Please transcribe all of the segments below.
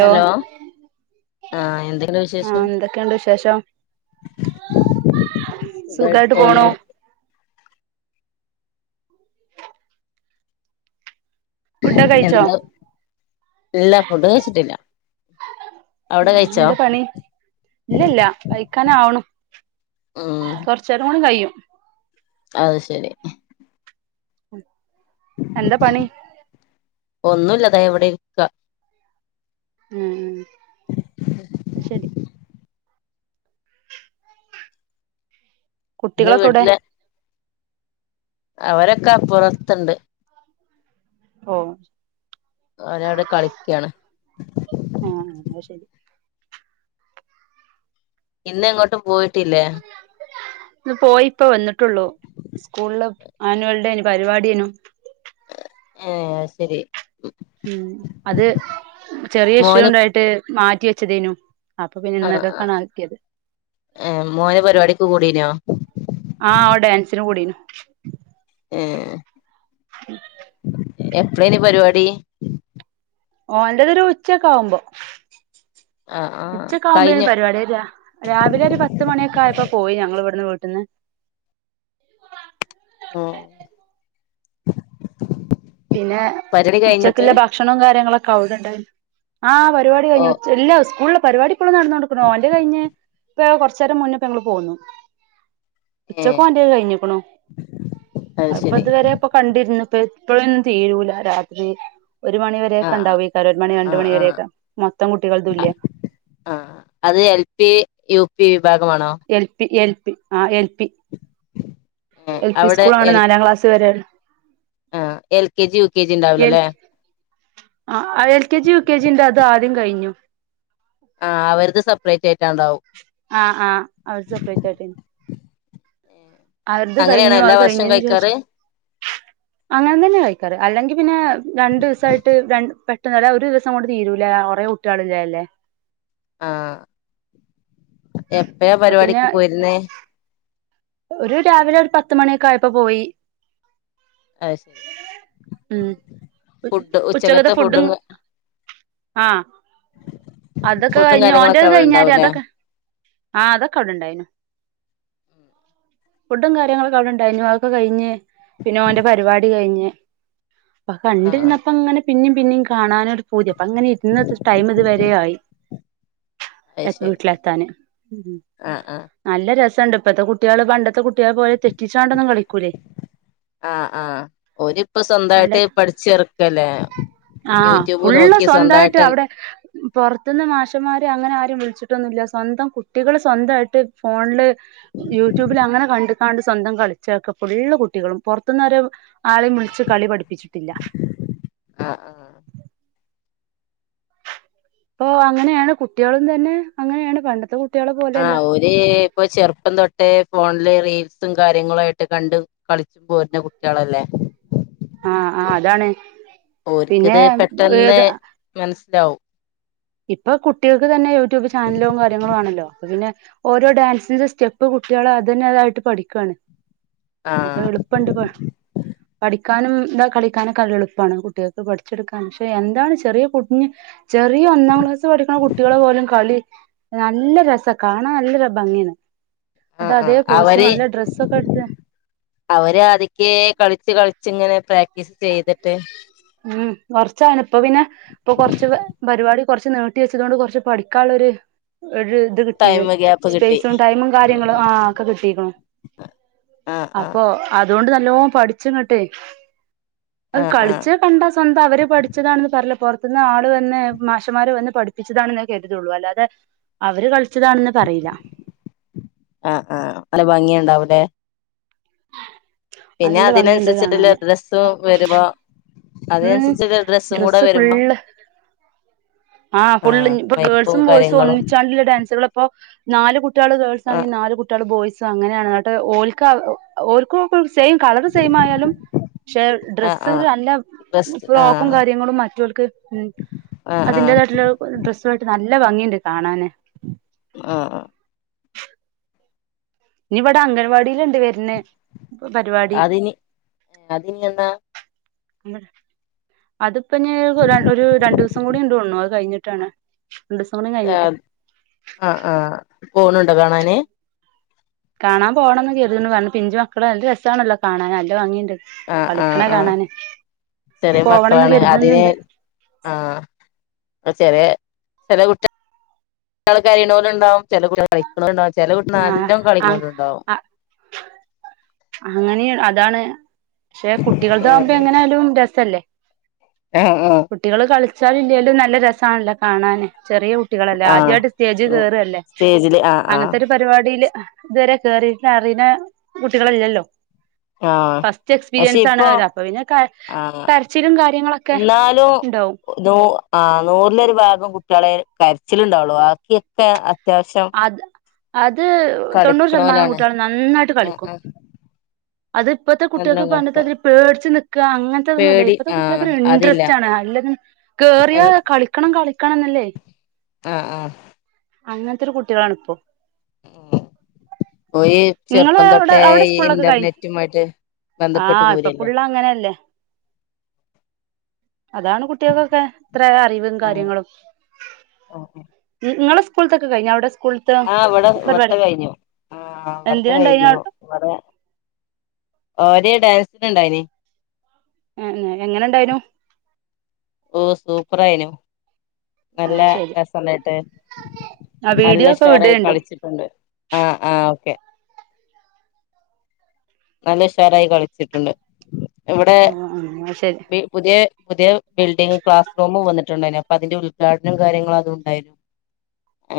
Hello ആഹ് എന്തെക്കെണ്ട് ആ വിശേഷ് എന്തൊക്കെയുണ്ട് വിശേഷം സുഖായിട്ട് പോകുന്നു ഫുഡൊക്കെ കഴിച്ചോ എന്താ ഇല്ലാ ഫുഡ് കഴിച്ചിട്ടില്ല അവിടെ കഴിച്ചോ എന്താ പണി ഇല്ലില്ല കഴിക്കാനാവണു ഉം ഇച്ചേരംകൂടി കയ്യും അത് ശരി എന്താ പണി ഒന്നുവില്ല ദേ ഇവിടെ ഇരിക്ക ഉം ഉം അത് ശെരി ഇന്ന് കുട്ടികളൊക്കെ എവിടെ അവരൊക്ക അപ്പുറത്ത്ണ്ട് ഓഹ് അവരവിടെ കളിയ്ക്യാണ് ആഹ് അന്ന ശെരി ഇന്ന് എങ്ങോട്ടും പോയിട്ടില്ലേ ഇന്ന് പോയി ഇപ്പോ വന്നിട്ടുള്ളൂ സ്കൂളില് ആനുവൽ ഡേന് പരിപാടിയനും ഏ അയ് ശെരി അത് ചെറിയ ഇഷ്യൂ മോന് ഉണ്ടായിട്ട് മാറ്റി വെച്ചതേനു അപ്പൊ പിന്നെ ഇന്നക്കക്കാണ് ആക്കിയത് ഏ മോന് പരിപാടിക്ക് കൂടീനോ ആ ഓന് ഡാൻസിന് കൂടീനു ഏഹ് എപ്പളേനു പരിപാടി ഓന്റെ ഒരു ഉച്ചക്ക ആകുമ്പോ ആഹ് ആഹ് ഉച്ചക്ക ആകുമ്പോന് കഴിഞ്ഞോ പരിപാടി വരാ രാവിലെ ഒരു പത്ത് മണിയൊക്കെ ആയപ്പോ പോയി ഞങ്ങൾ ഇവിടുന്ന് വീട്ട് ന്ന് ഉം പിന്നെ പരിപാടി കഴിഞ്ഞിട്ട് ഉച്ചക്കിള്ള ഭക്ഷണവും കാര്യങ്ങളൊക്കെ അവിടെണ്ടായീനി ആ പരിപാടി ഓ കഴിഞ്ഞ്ഉച്ച ഇല്ലാ സ്കൂ പരിപാടിപ്പളും നടന്നോണ്ട്ക്ക്ണ് ഓന്റെ കഴിഞ്ഞ് ഇപ്പ കുറച്ചേരം മുന്നെപ്പ ഞങ്ങൾ പോന്നു ഏഹ് ഉച്ചക്കൊന്റെ കഴിഞ്ഞ്ക്ക്ണു അത് ഇപ്പൊ ഇതുവരെ ഇപ്പൊ കണ്ടിരുന്നുപ്പഴ് ഇപ്പോഴൊന്നും തീരൂല രാത്രി ഒരു മണിവരെയൊക്കെ ആഹ് ഉണ്ടാവേക്കാരം ഒരു മണി ആഹ് രണ്ടു ആഹ് ആഹ് മണിവരൊക്കെ മൊത്തം കുട്ടികള്തും ഇല്ലേ ആഹ് അത് എൽ പി യു പി വിഭാഗമാണോ എൽ പി എൽ പി ആഹ് എൽ പി ഏഹ് എൽ പി അവിടെ സ്കൂളാണ് നാലാം ക്ലാസ് വരെ ഉം L K G U K G ഉണ്ടാവില്ലല്ലേ ആഹ് L K G U K ജിന്റെ അത് ആദ്യം കഴിഞ്ഞു ആഹ് അവർത് സപ്പറേറ്റ് ആയിട്ട് ഉണ്ടാവും ആഹ് ആഹ് അവർതെ സപ്പറേറ്റ് ആയിട്ട് അവർതെ അങ്ങനെയാണോ കഴിഞ്ഞു എല്ലാ അത് വർഷം കഴിഞ്ഞതിന് കഴിക്കാറ് ശേഷം അങ്ങനെ തന്നെ കഴിക്കാറ് അല്ലെങ്കി പിന്നെ രണ്ടു ദിവസായിട്ട് രണ്ട് പെട്ടെന്നല്ല ഒരു ദിവസം കൊണ്ട് തീരൂല കൊറേ കുട്ടി ട്ടേള് ഇള്ളതല്ലേ ആഹ് എപ്പയാ അപ്പൊ പിന്നെ പരിപാടിക്ക് പോയിരുന്നേ ഒരു രാവിലെ ഒരു പത്ത് മണിയൊക്കെ ആയപ്പോ പോയി അത് ശരി ഉം ഉ ഉച്ചകത്തെ ഫുഡും ആഹ് അതൊക്കെ ഫുഡും കഴിഞ്ഞു കാര്യങ്ങളൊക്കെ ഓന്റെത് അവിടെ കഴിഞ്ഞാരെ ഉണ്ടാവൂലേ അതൊക്കെ ആഹ് അതൊക്കെ അവിടെണ്ടായിരുന്നു ഫുഡും കാര്യങ്ങളൊക്കെ അവിടെണ്ടായിരുന്നു അതൊക്കെ കഴിഞ്ഞ് പിന്നെഓന്റെ പരിപാടി കഴിഞ്ഞ് അപ്പ ആഹ് ആഹ് കണ്ടിരുന്നപ്പ അങ്ങനെ പിന്നിം പിന്നിം കാണാനൊ പൂതി അപ്പ അങ്ങനെ ഇരുന്ന് ടൈം ഇത് വരെ ആയി അത് എത്താ ശരി വിട്ട്ലെത്താന് ആഹ് ആഹ് നല്ല രസണ്ട് ഇപ്പഴത്തെ കുട്ടേള് പണ്ടത്തെ കുട്ടേളെ പോലെ തെറ്റിച്ചാണ്ടൊന്നും കളിക്കൂലേ ആഹ് ആഹ് ഓലിപ്പോ നല്ല സ്വന്തായിട്ട് പഠിച്ചറ്ക്കല്ലേ ആഹ് ഫുള്ള് സ്വന്തായിട്ട് അവടെ പൊർത്ത്ന്ന് മാഷന്മാര് അങ്ങനെ ആരും വിളിച്ചിട്ടൊന്നുല്ല സ്വന്തം കുട്ടികള് സ്വന്തായിട്ട് ഫോൺല് യൂട്യൂബില് അങ്ങനെ കണ്ട് കാണ്ട് സ്വന്തം കളിച്ചക്കാ ഫുള്ള് കുട്ടികളും പോർത്ത്ന്ന് ഒരു ആളേം വിളിച്ച് കളി പഠിപ്പിച്ചിട്ടില്ല ആഹ് ഇപ്പൊ അങ്ങനെണ് കുട്ടികളും തന്നെ അങ്ങനെണ് പണ്ടത്തെ കു ആ ഓര് ഇപ്പൊ ചെറുപ്പം തൊട്ടേ ഫോൺല് റീൽസും കാര്യങ്ങളായിട്ട് കണ്ട് കളി പോര്ന കുട്ടിയളല്ലേ ആ ആ അതാണ് പിന്നെ ഒര്ത് മൻസ് ലാവും ഇപ്പ കുട്ടിയെക്ക് തന്നെ യൂട്യൂബ് ചാനലും കാര്യങ്ങളും ആണല്ലോ അപ്പ പിന്നെ ഓരോ ഡാൻസി്ന്റെ സ്റ്റെപ്പ് കുട്ടിയള് അതന്നെ അതായിട്ട് പഠിക്കാണ് അപ്പ ആഹ് എള്പ്പണ്ട് പ പഠിക്കാനും എന്താ കളിക്കാനൊക്കെ നല്ല എളുപ്പാണ് കുട്ടിയെക്ക് പഠിച്ചെട്ക്കാനും പക്ഷെ എന്താണ് ചെറിയ കുഞ്ഞ് ചെറിയ ഒന്നാം ക്ലാസ് പഠിക്ക്ണ കുട്ടികളെ പോലും കളി നല്ല രസാ. കാണാൻ നല്ലരു ഭംഗിയാണ്. അത് ആഹ് അതേ ആഹ് കോസ്റ്റ്യൂം അവര് നല്ല ഡ്രസ്സൊക്കെ ഇട്ത്ത് അവര് ആതിക്കേ കളിച് കളിച്ചിങ്ങനെ പ്രാക്ടീസ് ചെയ്ത്ട്ട് ഉം കൊർച്ചാണ്. ഇപ്പ പിന്നെ ഇപ്പൊ കൊർച്ച് പ പരിപാടി കൊർച്ച് നീട്ടി വെച്ചതൊണ്ട് കൊർച്ച് പഠിക്കാള്ളൊര് ഒര് ഇത് കിട്ടീന്. ടൈം ഗ്യാപ്പ് കിട്ടി സ്പൈസും ടൈമും കാര്യങ്ങളും ആ ആഹ് ഒക്ക കിട്ടീക്ക്ണു. ആഹ് ആഹ് അപ്പൊ അതോണ്ട് നല്ലോം പട്‌ച്ചിങ്ങട്ടെ അത് ആഹ് കളിചെ കണ്ടാ സ്വന്തം അവര് പഠിച്ചതാണെന്ന് പറില. പൊർ ത്ത്ന്ന് ആള് വന്ന് മാഷമാര് വന്ന് പഠിപ്പിച്ചതാണെന്നെ കേട്ട്ട്ടോള്ളൂ. അല്ലാതെ അവര് കൾച്ചതാണെന്ന് പറയില ആഹ് ആഹ് നല്ല ഭംഗി ഇണ്ടാവു ലെ പിന്നെ നല്ല ഭംഗിയുണ്ട് അതിനൻസര്ച്ചിട്ട്ള്ള കാണാന് ഡ്രസ്സും വരുമ്പോ ഉം അതിനനുസരിച്ചുള്ള ഡ്രസ്സും കൂടെ ഡ്രസ്സ് വരുമ്പോ ഫുളള് ആഹ് ഫുള്ള് ഇഞ്ഞിപ്പൊ മേക്കപ്പും ഗേൾസും ബോയ്സും കാര്യങ്ങളും ഒന്നിച്ചാ ണെങ്കില് ഡാൻസുകളപ്പോ നാല് കുട്ടികള് ഗേൾസാണെങ്കി ആഹ് നാലു കു ട്ടികള് ബോയ്സ് അങ്ങനെണ്. ന്നട്ട് ഓൽക്ക ഓൽക്കൊക്കെ സെയിം കളറ് സെയിമ് ആയാലും പക്ഷെ ആഹ് ഡ്രസ്സ്ല് ആഹ് നല്ല ഡ്രസ്സ് ഫ്രോക്കും ആഹ് കാര്യങ്ങളും മറ്റൊൽക്ക് ഉം ആഹ് ആഹ് അതിന്റേതായിട്ട്ള്ള ഡ്രസ്സായിട്ട് നല്ല ഭംഗി ഇണ്ട് കാണാന്. ആഹ് ആഹ് ഇഞ്ഞി ഇവടെ അംഗൻവാടില്ണ്ട് വര്ന് പരിവാടി അതിനി അതിനി എന്നാ എന്ന് അത്പ്പഞ് ര ഒരു രണ്ടൂസം കൂടി ഇണ്ട് തോൺണു. അത് കഴിഞ്ഞിട്ടാണ്. രണ്ടൂസം കൂടി കഴിഞ്ഞിട്ട ആഹ് ആഹ് പോണ് ണ്ടോ കാണാന്. കാണാം പോണന്നു കര്ത്ണ് പിഞ്ചുമക്കളെ നല്ല രസാണല്ലോ കാണാന്. നല്ല ഭംഗിണ്ട്. ആഹ് ആഹ് ആഹ്. ചെറിയ പോവണംന്ന് മക്കളാണ്. അതിന് കരുതുന്നുണ്ട് ആഹ് ഇപ്പ ചെറിയെ ചേലെ കുട്ടി കള് കരിണോല് ഇണ്ടാവും ചേലെ കുട്ടിയള് കളിക്ക്ണോല് ഇണ്ടാവും. ചെല കുട്ടിയള് ആഹ് നല്ലം ആഹ് കളിക്ക്ണോല് ഇണ്ടാവും. അങ്ങനെ അതാണ് പക്ഷെ കുട്ടികൾതാവുമ്പേ ആഹ് എങ്ങനായാലും രസല്ലേ. ആഹ് ആഹ്. കുട്ടികള് കൾച്ചാലും ഇല്ലേലും നല്ല രസാണല്ലോ കാണാന്. ചെറിയ കു ട്ടികളല്ലേ ആഹ് ആദ്യയിട്ട് സ്റ്റേജ് കേറല്ലേ? സ്റ്റേജില് ആഹ് ആഹ് അങ്ങൻത്തെരു പരിപാടീല് ഇതുവരെ കേറിട്ട് അറിണ കുട്ടികളില്ലല്ലോ. ആഹ് ഫസ്റ്റ് പക്ഷെ എക്സ്പീരിയൻസ് ആണ് ഇപ്പൊ അവര് അപ്പൊ പിന്നെ ക ആഹ് കര്ച്ചിലും കാര്യങ്ങളൊക്കെ എന്നാലും ഇണ്ടാവും. നൂ ആഹ് നൂറിലൊരുഭാഗം കുട്ട്യളെ കരച്ചില് ഇണ്ടാവുള്ളു ബാക്ക്യക്കെ അത്യാവശ്യം അത് അത് തൊണ്ണൂറ് ശതമാനം കളിക്കണോലാണ് കുട്ട്യാളും നന്നായിട്ട് ആഹ് കളിക്കും. ആഹ് അത് ഇപ്പത്തെ കുട്ട്യൾക്ക് നല്ലോം കളിക്കും പണ്ടത്തെതിരി പേട്ച്ച് നിക്ക അങ്ങൻത്തെ ഇതൊന്നും ഇല്ല. പേടി ഇപ്പത്തെ ആഹ് കുട്ട്യൾക്കൊരു അതില്ല ഇൻട്രസ്റ്റ് ആണ്. അല്ലെങ്കി എൽ കേറിയാ കളിക്കണം കളിക്കണംന്നല്ലേ. ആഹ് ആഹ്. അങ്ങൻത്തൊരു കുട്ട്യളാണ് ഇപ്പൊ. ഓയി ചെർപ്പം തൊട്ടേ സ്കൂളിലൊക്കെ കഴി ഇന്റർനെറ്റുമായിട്ട് ബന്ധപ്പെട്ട് ആഹ് ഇപ്പൊ പോരല്ലേ ഫുള്ള് അങ്ങനെല്ലേ? അതാണ് കുട്ട്യാക്കൊക്കെ ഇത്ര അറിവും കാര്യങ്ങളും. ഓഹെ. ഇങ്ങളെ സ്കൂൾത്തൊക്കെ കഴിഞ്ഞ? അവ്ടെ സ്കൂൾ ആഹ് ഇവടെ ഇവട്ത്തെ കയ്ഞ്ഞു. ആഹ് ഇവട്ത്തെ എന്തിനുണ്ടായിന കഴിഞ്ഞു. ഇവടെ ഓര് ഡാൻസിന് ഇണ്ടായിനി. ഏന്നെ എങ്ങനെ ഇണ്ടായ്നു? ഓഹ് സൂപ്പറായിനു. നല്ല ശരി രസണ്ടായിട്ട് ആ നല്ല വീഡിയോ ഒക്കെ ഉഷാറായി വിടേണ്ടു കളിച്ചിട്ട് ണ്ട് ആഹ് ആഹ് ഓക്കെ. നല്ല ഉഷാറായി കളിച്ചിട്ടുണ്ട് ഇവടെ ആഹ് ശരി ബി പുത്യേ പുത്യേ ബിൽഡിംഗ് ക്ലാസ് റൂമും വന്നിട്ടുണ്ടായിരുന്നു അപ്പ അതിന്റെ ഉദ്ഘാടനം കാര്യങ്ങളും അത് ഉണ്ടായിനി.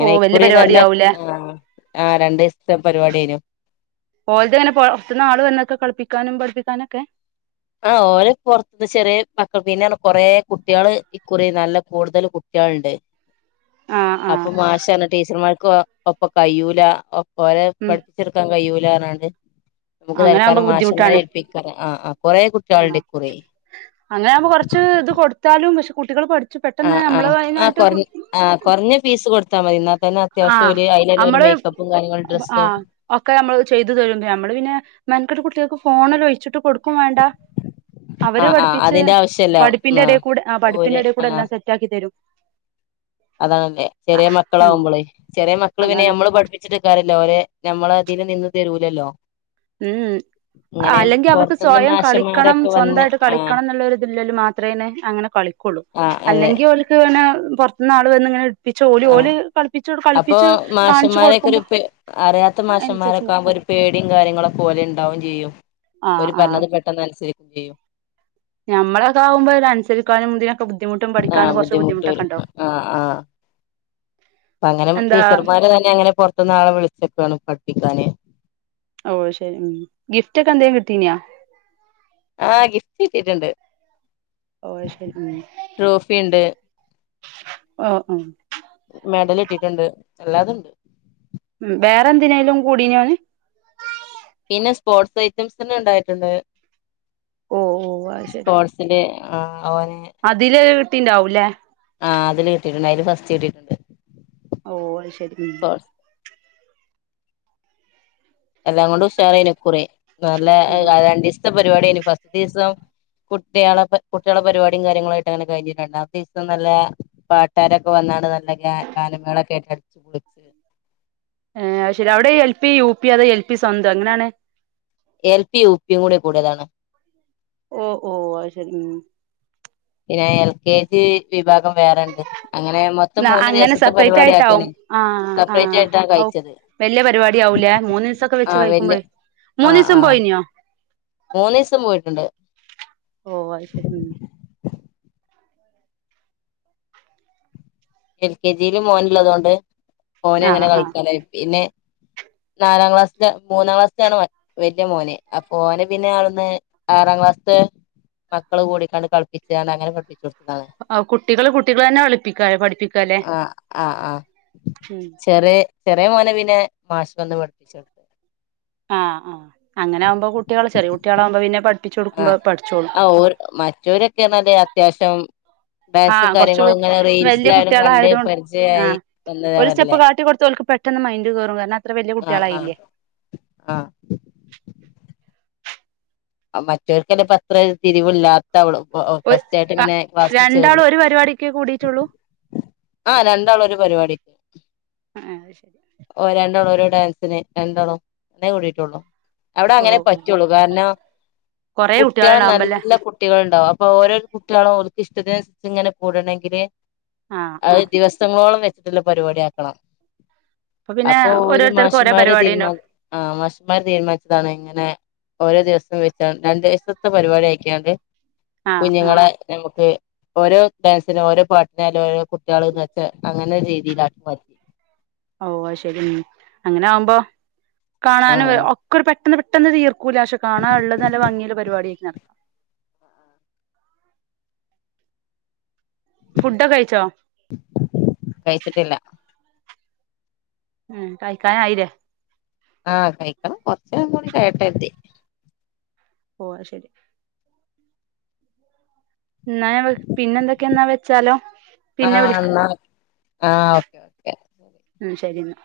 ഓ വല്യ ഇക്കുറി പരിപാടി നല്ല ആവൂലേ ആഹ് ആ രണ്ട് ദിവസത്തെ പരിപാടി ഏനു. ഓൽത്ങ്ങനെ പൊർത്ത്ന്ന് ആൾ വന്നക്ക കളിപ്പിക്കാനും പഠിപ്പിക്കാനൊക്കെ? ആഹ് ഓല് പൊർത്ത് ചെറ്യോ മക്ക പിന്നെർഞ്ഞ കൊറേ കുട്ട്യോള് ഇക്കുറി നല്ല കൂടുതൽ കുട്ട്യാള്ണ്ട്. ആഹ് ആഹ് അപ്പൊ മാഷർഞ്ഞ ടീച്ചർമാർക്ക് ഒ ഒപ്പ കയ്യൂല ഓലെ ഉം പഠി ച്ചെടുക്കാൻ കഴിയൂലാർഞ്ഞാണ്ട് നമുക്ക് തൽക്കാലം മാശമാരെ ഏൽപ്പിക്കാ ആഹ് ആഹ്. കൊറേ ആണോ കുട്ട്യാള്ണ്ട് ഇക്കുറി അങ്ങനെ ആവുമ്പോ കൊർച്ച് ഇത് കൊടുത്താലും പക്ഷെ കുട്ടികൾ പഠി പെട്ടെന്ന് നമ്മള് അയ്നായിട്ട് കൊർഞ്ഞ ഫീസ് കൊടുത്താ മതി ഇന്നാ തന്നെ അത്യാവശ്യം ആഹ് ഓര് അയ്ലെന്നെ ഓര് നമ്മള് മേക്കപ്പും കാര്യങ്ങളും ഡ്രസ്സും ആഹ് ഒക്കെ നമ്മള് ചെയ്തു തരുമ്പോ നമ്മള് പിന്നെ മെൻകെട്ട് കുട്ട്യാക്ക് ഫോണി ഒഴിച്ചിട്ട് കൊടു ക്കും വേണ്ട അവര് ആഹ് ആഹ് പഠിപ്പിച്ച് അതിന്റെ ആവശ്യല്ല പഠിപ്പിന്റെടെക്കൂടെ ആഹ് ഓര് പഠിപ്പിന്റെടെ കൂടെ ആഹ് എല്ലാം സെറ്റ് റ്റാക്കി തെരും. അതാണല്ലേ ചെറ്യേ ഉം മക്കളാവുമ്പ ളെ ചെറ്യേ മക്കള് പിന്നെ അതാണ് നമ്മ മ്മള് പഠിപ്പിച്ചിട്ട കാരേല്ലെ ഓലെ ഞമ്മളെ ഇതില് നിന്ന് തരുലല്ലോ? ഉം ഉം അല്ലെങ്കി അവർക്ക് പൊറത്തുന്ന് സ്വയം കളിക്കണം മാഷന്മാരൊക്കെ വന്ന് സ്വന്തായിട്ട് ആഹ് കളിക്കണം ന്നുള്ള ഒര്തില്ലല്ല് മാത്രനെ അങ്ങനെ കളിക്കൊള്ളു. ആഹ് അത്. അല്ലെങ്കി ഓല്ക് ഇങ്ങനെ പൊതത്ത്ന്ന് ആള് വന്ന് ഇങ്ങനെ കൾപ്പിച്ചു ഓല് ഓല് ആഹ് കൾപ്പിച്ച് അപ്പൊ കളിപ്പിച്ച് കാൺച്ച് മാഷന്മാരൊക്കെ ഒരു കൊടുക്കുമ്പോ പേ അറിയാത്ത അയ്നൻസരിച്ച് മാഷന്മാരൊക്കെ ആവുമ്പോ നിക്കും. ഒരു പേടിയും കാര്യങ്ങളെക്കേ ഓലെ ഇണ്ടാവും ചെയ്യും ആ ഒരു ആ പറഞ്ഞത് പെട്ടെന്ന് അനുസരിക്കയും ചെയ്യും നമ്മളൊക്കെ ആകുമ്പോ അതനുസരിക്കാനും ഇതിനൊക്കേ ബുദ്ധിമുട്ടും ആഹ് പഠിക്കാനും കുറച്ച് ബുദ്ധിമുട്ട് ബുദ്ധിമുട്ടൊക്കേ വരും ഉണ്ടാവും ആഹ് ആഹ് അപ്പ അങ്ങനെ എന്താ ടീച്ചർമാരെ തന്നെ അങ്ങനെ പുറത്തു നിന്നാളെ വിളിച്ചക്കാണ് പഠിപ്പിക്കാന് ഓഹ് ശരി ഗിഫ്റ്റൊക്കെ എന്തെങ്കിലും കിട്ടീനിയാ ആ ഗിഫ്റ്റ് കിട്ടിയിട്ടുണ്ട് ഓഹ് ശരി ഉം ട്രോഫി ഇണ്ട് ഓ ഓ മെഡൽ കിട്ടിട്ടുണ്ട് എല്ലാതുണ്ട് ഉം വേറെ എന്തിനേലും കൂടിനിയോ ഓൻ പിന്നെ സ്പോർട്സ് ഐറ്റംസ് ഇണ്ടായിട്ടുണ്ട് ഓ ഓ അത് ശരി സ്പോർട്സ് ന്റെ ആഹ് അവന് അതില് കിട്ടിണ്ടാവൂല്ലേ ആ അതിൽ കിട്ടിട്ടുണ്ട് അതിൽ ഫസ്റ്റ് കിട്ടിട്ടുണ്ട് ഓ അയ് ശരി എല്ലാംകൊണ്ടും ഉഷാറായിനിക്കുറി ഉം ആ നല്ല രണ്ട് ദിവസത്തെ പരിപാടിനിം ഫസ്റ്റ് ദിവസം കുട്ടികളെ കുട്ടികള പരിപാടിയും കാര്യങ്ങളും ആയിട്ട് അങ്ങനെ കഴിഞ്ഞിട്ടുണ്ട് രണ്ടാമത്തെ ദിവസം നല്ല പാട്ടുകാരൊക്കെ വന്നാണ് നല്ല ഗാ ഗാനമേളൊക്കെ കേക്ണ്ട് ആ അയിശരി അവിടെ എൽ പി യു പി അതോ എൽ പി സ്വന്തം എങ്ങനെയാണ് എൽ പി യും യൂ പ്പി യും കൂടി കൂടിയതാണ് ഓ ഓ അയ് ശരി ഉ പിന്നെ എൽ കെ ജി വിഭാഗം വേറെണ്ട് അങ്ങനെ മോ അങ്ങനെ സെപ്പറേറ്റ് ആയിട്ടാവും ആ ആ സെപ്പറേറ്റ് ആയിട്ടാ ഔ കഴിച്ചത് വലിയ പരിപാടി ആവൂലേ മൂന്ന് ദിവസൊക്കെ വെച്ച് ആഹ് വല്യ കഴിക്കുമ്പോയി മൂന്ന് ദിവസം പോയിനോ മൂന്ന് ദിവസം പോയിട്ടുണ്ട് ഓ അയ്ശരി എൽ കെ ജിയില് മോന് ഒള്ളത് കൊണ്ട് മോന് അങ്ങനെ ആഹ് കളികാനായി പിന്നെ നാലാം ക്ലാസ്സില് മൂന്നാം ക്ലസ്സിലാണ് മറ്റ് വെല്യ മോന് അപ്പോ അവന് പിന്നെ അവിടുന്ന് ആറാം ക്ലാസ്സത്തെ മക്കള് കൂടിക്കാണ്ട് കളിപ്പിചാണ്ട് അങ്ങനെ പഠിപ്പിച്ച് കൊടുത്തതാണ് ആ കുട്ടികള് കുട്ടികള് അന്നെ പഠിപ്പിക്ക പഠിപ്പി ആഹ് ആഹ ആ് ഉം ചെറിയ ചെറിയ മോനെ പിന്നെ മാശ് വന്ന് പഠപ്പിച്ചോട്ത് ആഹ ആ അങ്ങനെ ആവുമ്പോ കുട്ടികള് ചെറിയ കുട്ടികള് ആവുമ്പോ പിന്നെ പഠപ്പിച്ചു കൊടുക്കുമ്പോ പഠിച്ചോളു മറ്റേവര് ഒക്കെ നല്ല അത്യാവശ്യം ഡാൻസും ആഹ് കാര്യങ്ങളും ഇങ്ങനെ കൊറച്ചുവെല്യ റീൽസിലായാലും കുട്ടികള് കണ്ട് ആയത് കൊണ്ട് ആ പരിചയായി ഒരു സ്റ്റെപ്പ് വന്നതവരല്ലേ കാട്ടി കൊടുത്ത് ഓൽക്ക്‌ പ്പെ ട്ടെന്ന് മൈൻഡ് കേറും [inaudible] ആഹ ആഹ കുട്ടികളായില്ലേ ആഹ മറ്റൊല്ക്കല്ലേ പത്ര തിരിവില്ലാ തവളു ഒ ഒ ഫസ്റ്റ് ആയിട്ട് ഇങ്ങനെ ക്ലാസ്സില് ചേർ രണ്ടാളും ഒരു പരിപാടിക്ക് കൂടിയിട്ടുള്ളൂ ആ രണ്ടാളും ഒരു പരിപാടി ആ അത് ശരി ഓ രണ്ടോളം ഓരോ ഡാൻസിന് രണ്ടോളം അങ്ങെ കൂടിട്ട് ഒള്ളൂ അവിടെ ഓ അങ്ങനെ ഓ ഓ പറ്റുള്ളൂ കാരണം കൊറേ കുട്ടികൾ കുട്ടികളുണ്ടാവുമ്പല്ലേ നല്ല കുട്ടികൾണ്ടാവും അപ്പൊ ഓരോ കുട്ടികളോ ഒൽക്ക് ഇഷ്ടത്തിന് അനുസരിച്ച് ഇങ്ങനെ കൂടണേങ്കില് ആ ആ അത് ദിവസങ്ങളോളം വെച്ചിട്ടുള്ള പരിപാടി ആക്കണം പിന്നെ അപ്പൊ ഒരു ഓരോരുത്തർക്കും ഓരോ മാഷുമാര് പരിപാടി ഉണ്ടാവും തീരുമാനി ആഹ മഷന്മാർ തീരുമാനിച്ചത് ആണ് ഇങ്ങനെ ഓരോ ദിവസം വെച്ചോണ്ട് രണ്ടീസത്തെ പരിപാടി ആക്കിയോണ്ട് ആ ആ കുഞ്ഞുങ്ങളെ നമുക്ക് ഓരോ ഡാൻസിനും ഓരോ പാട്ടിനായാലും ഓരോ കുട്ടികള് നിർത്തും അങ്ങനെ രീതിയിലാക്കി മാറ്റി ഓഹ് അയ്ശരി ഉം അങ്ങനെ ആവുമ്പം കാണാനും ആഹ് ഒ ക്കൊരു പെട്ടെന്ന് പെട്ടെന്ന് തീർക്കൂല്ല പക്ഷെ കാണാ ഇള്ളത് നല്ല ഭംഗില്ല പരിപാടിയ ആയ്ക്ക്ണത് ഫുഡൊക്കെ കഴിച്ചോ കഴിച്ചിട്ടില്ല ഉം കഴിക്കാൻ ആയില്ലേ ആഹ് കഴിക്കണം കൊറച്ചേരം കൂടി കയ്യട്ടേ കര്തി ഓഹ് അയ്ശരി ഇന്നാ ഞാൻ വിളി പിന്നെ എന്തൊക്കെ എന്നാ വെച്ചാലോ പിന്നെ ആഹ് വിളി എന്നാ ആഹ് ഓക്കേ ഉം ശരിന്നാ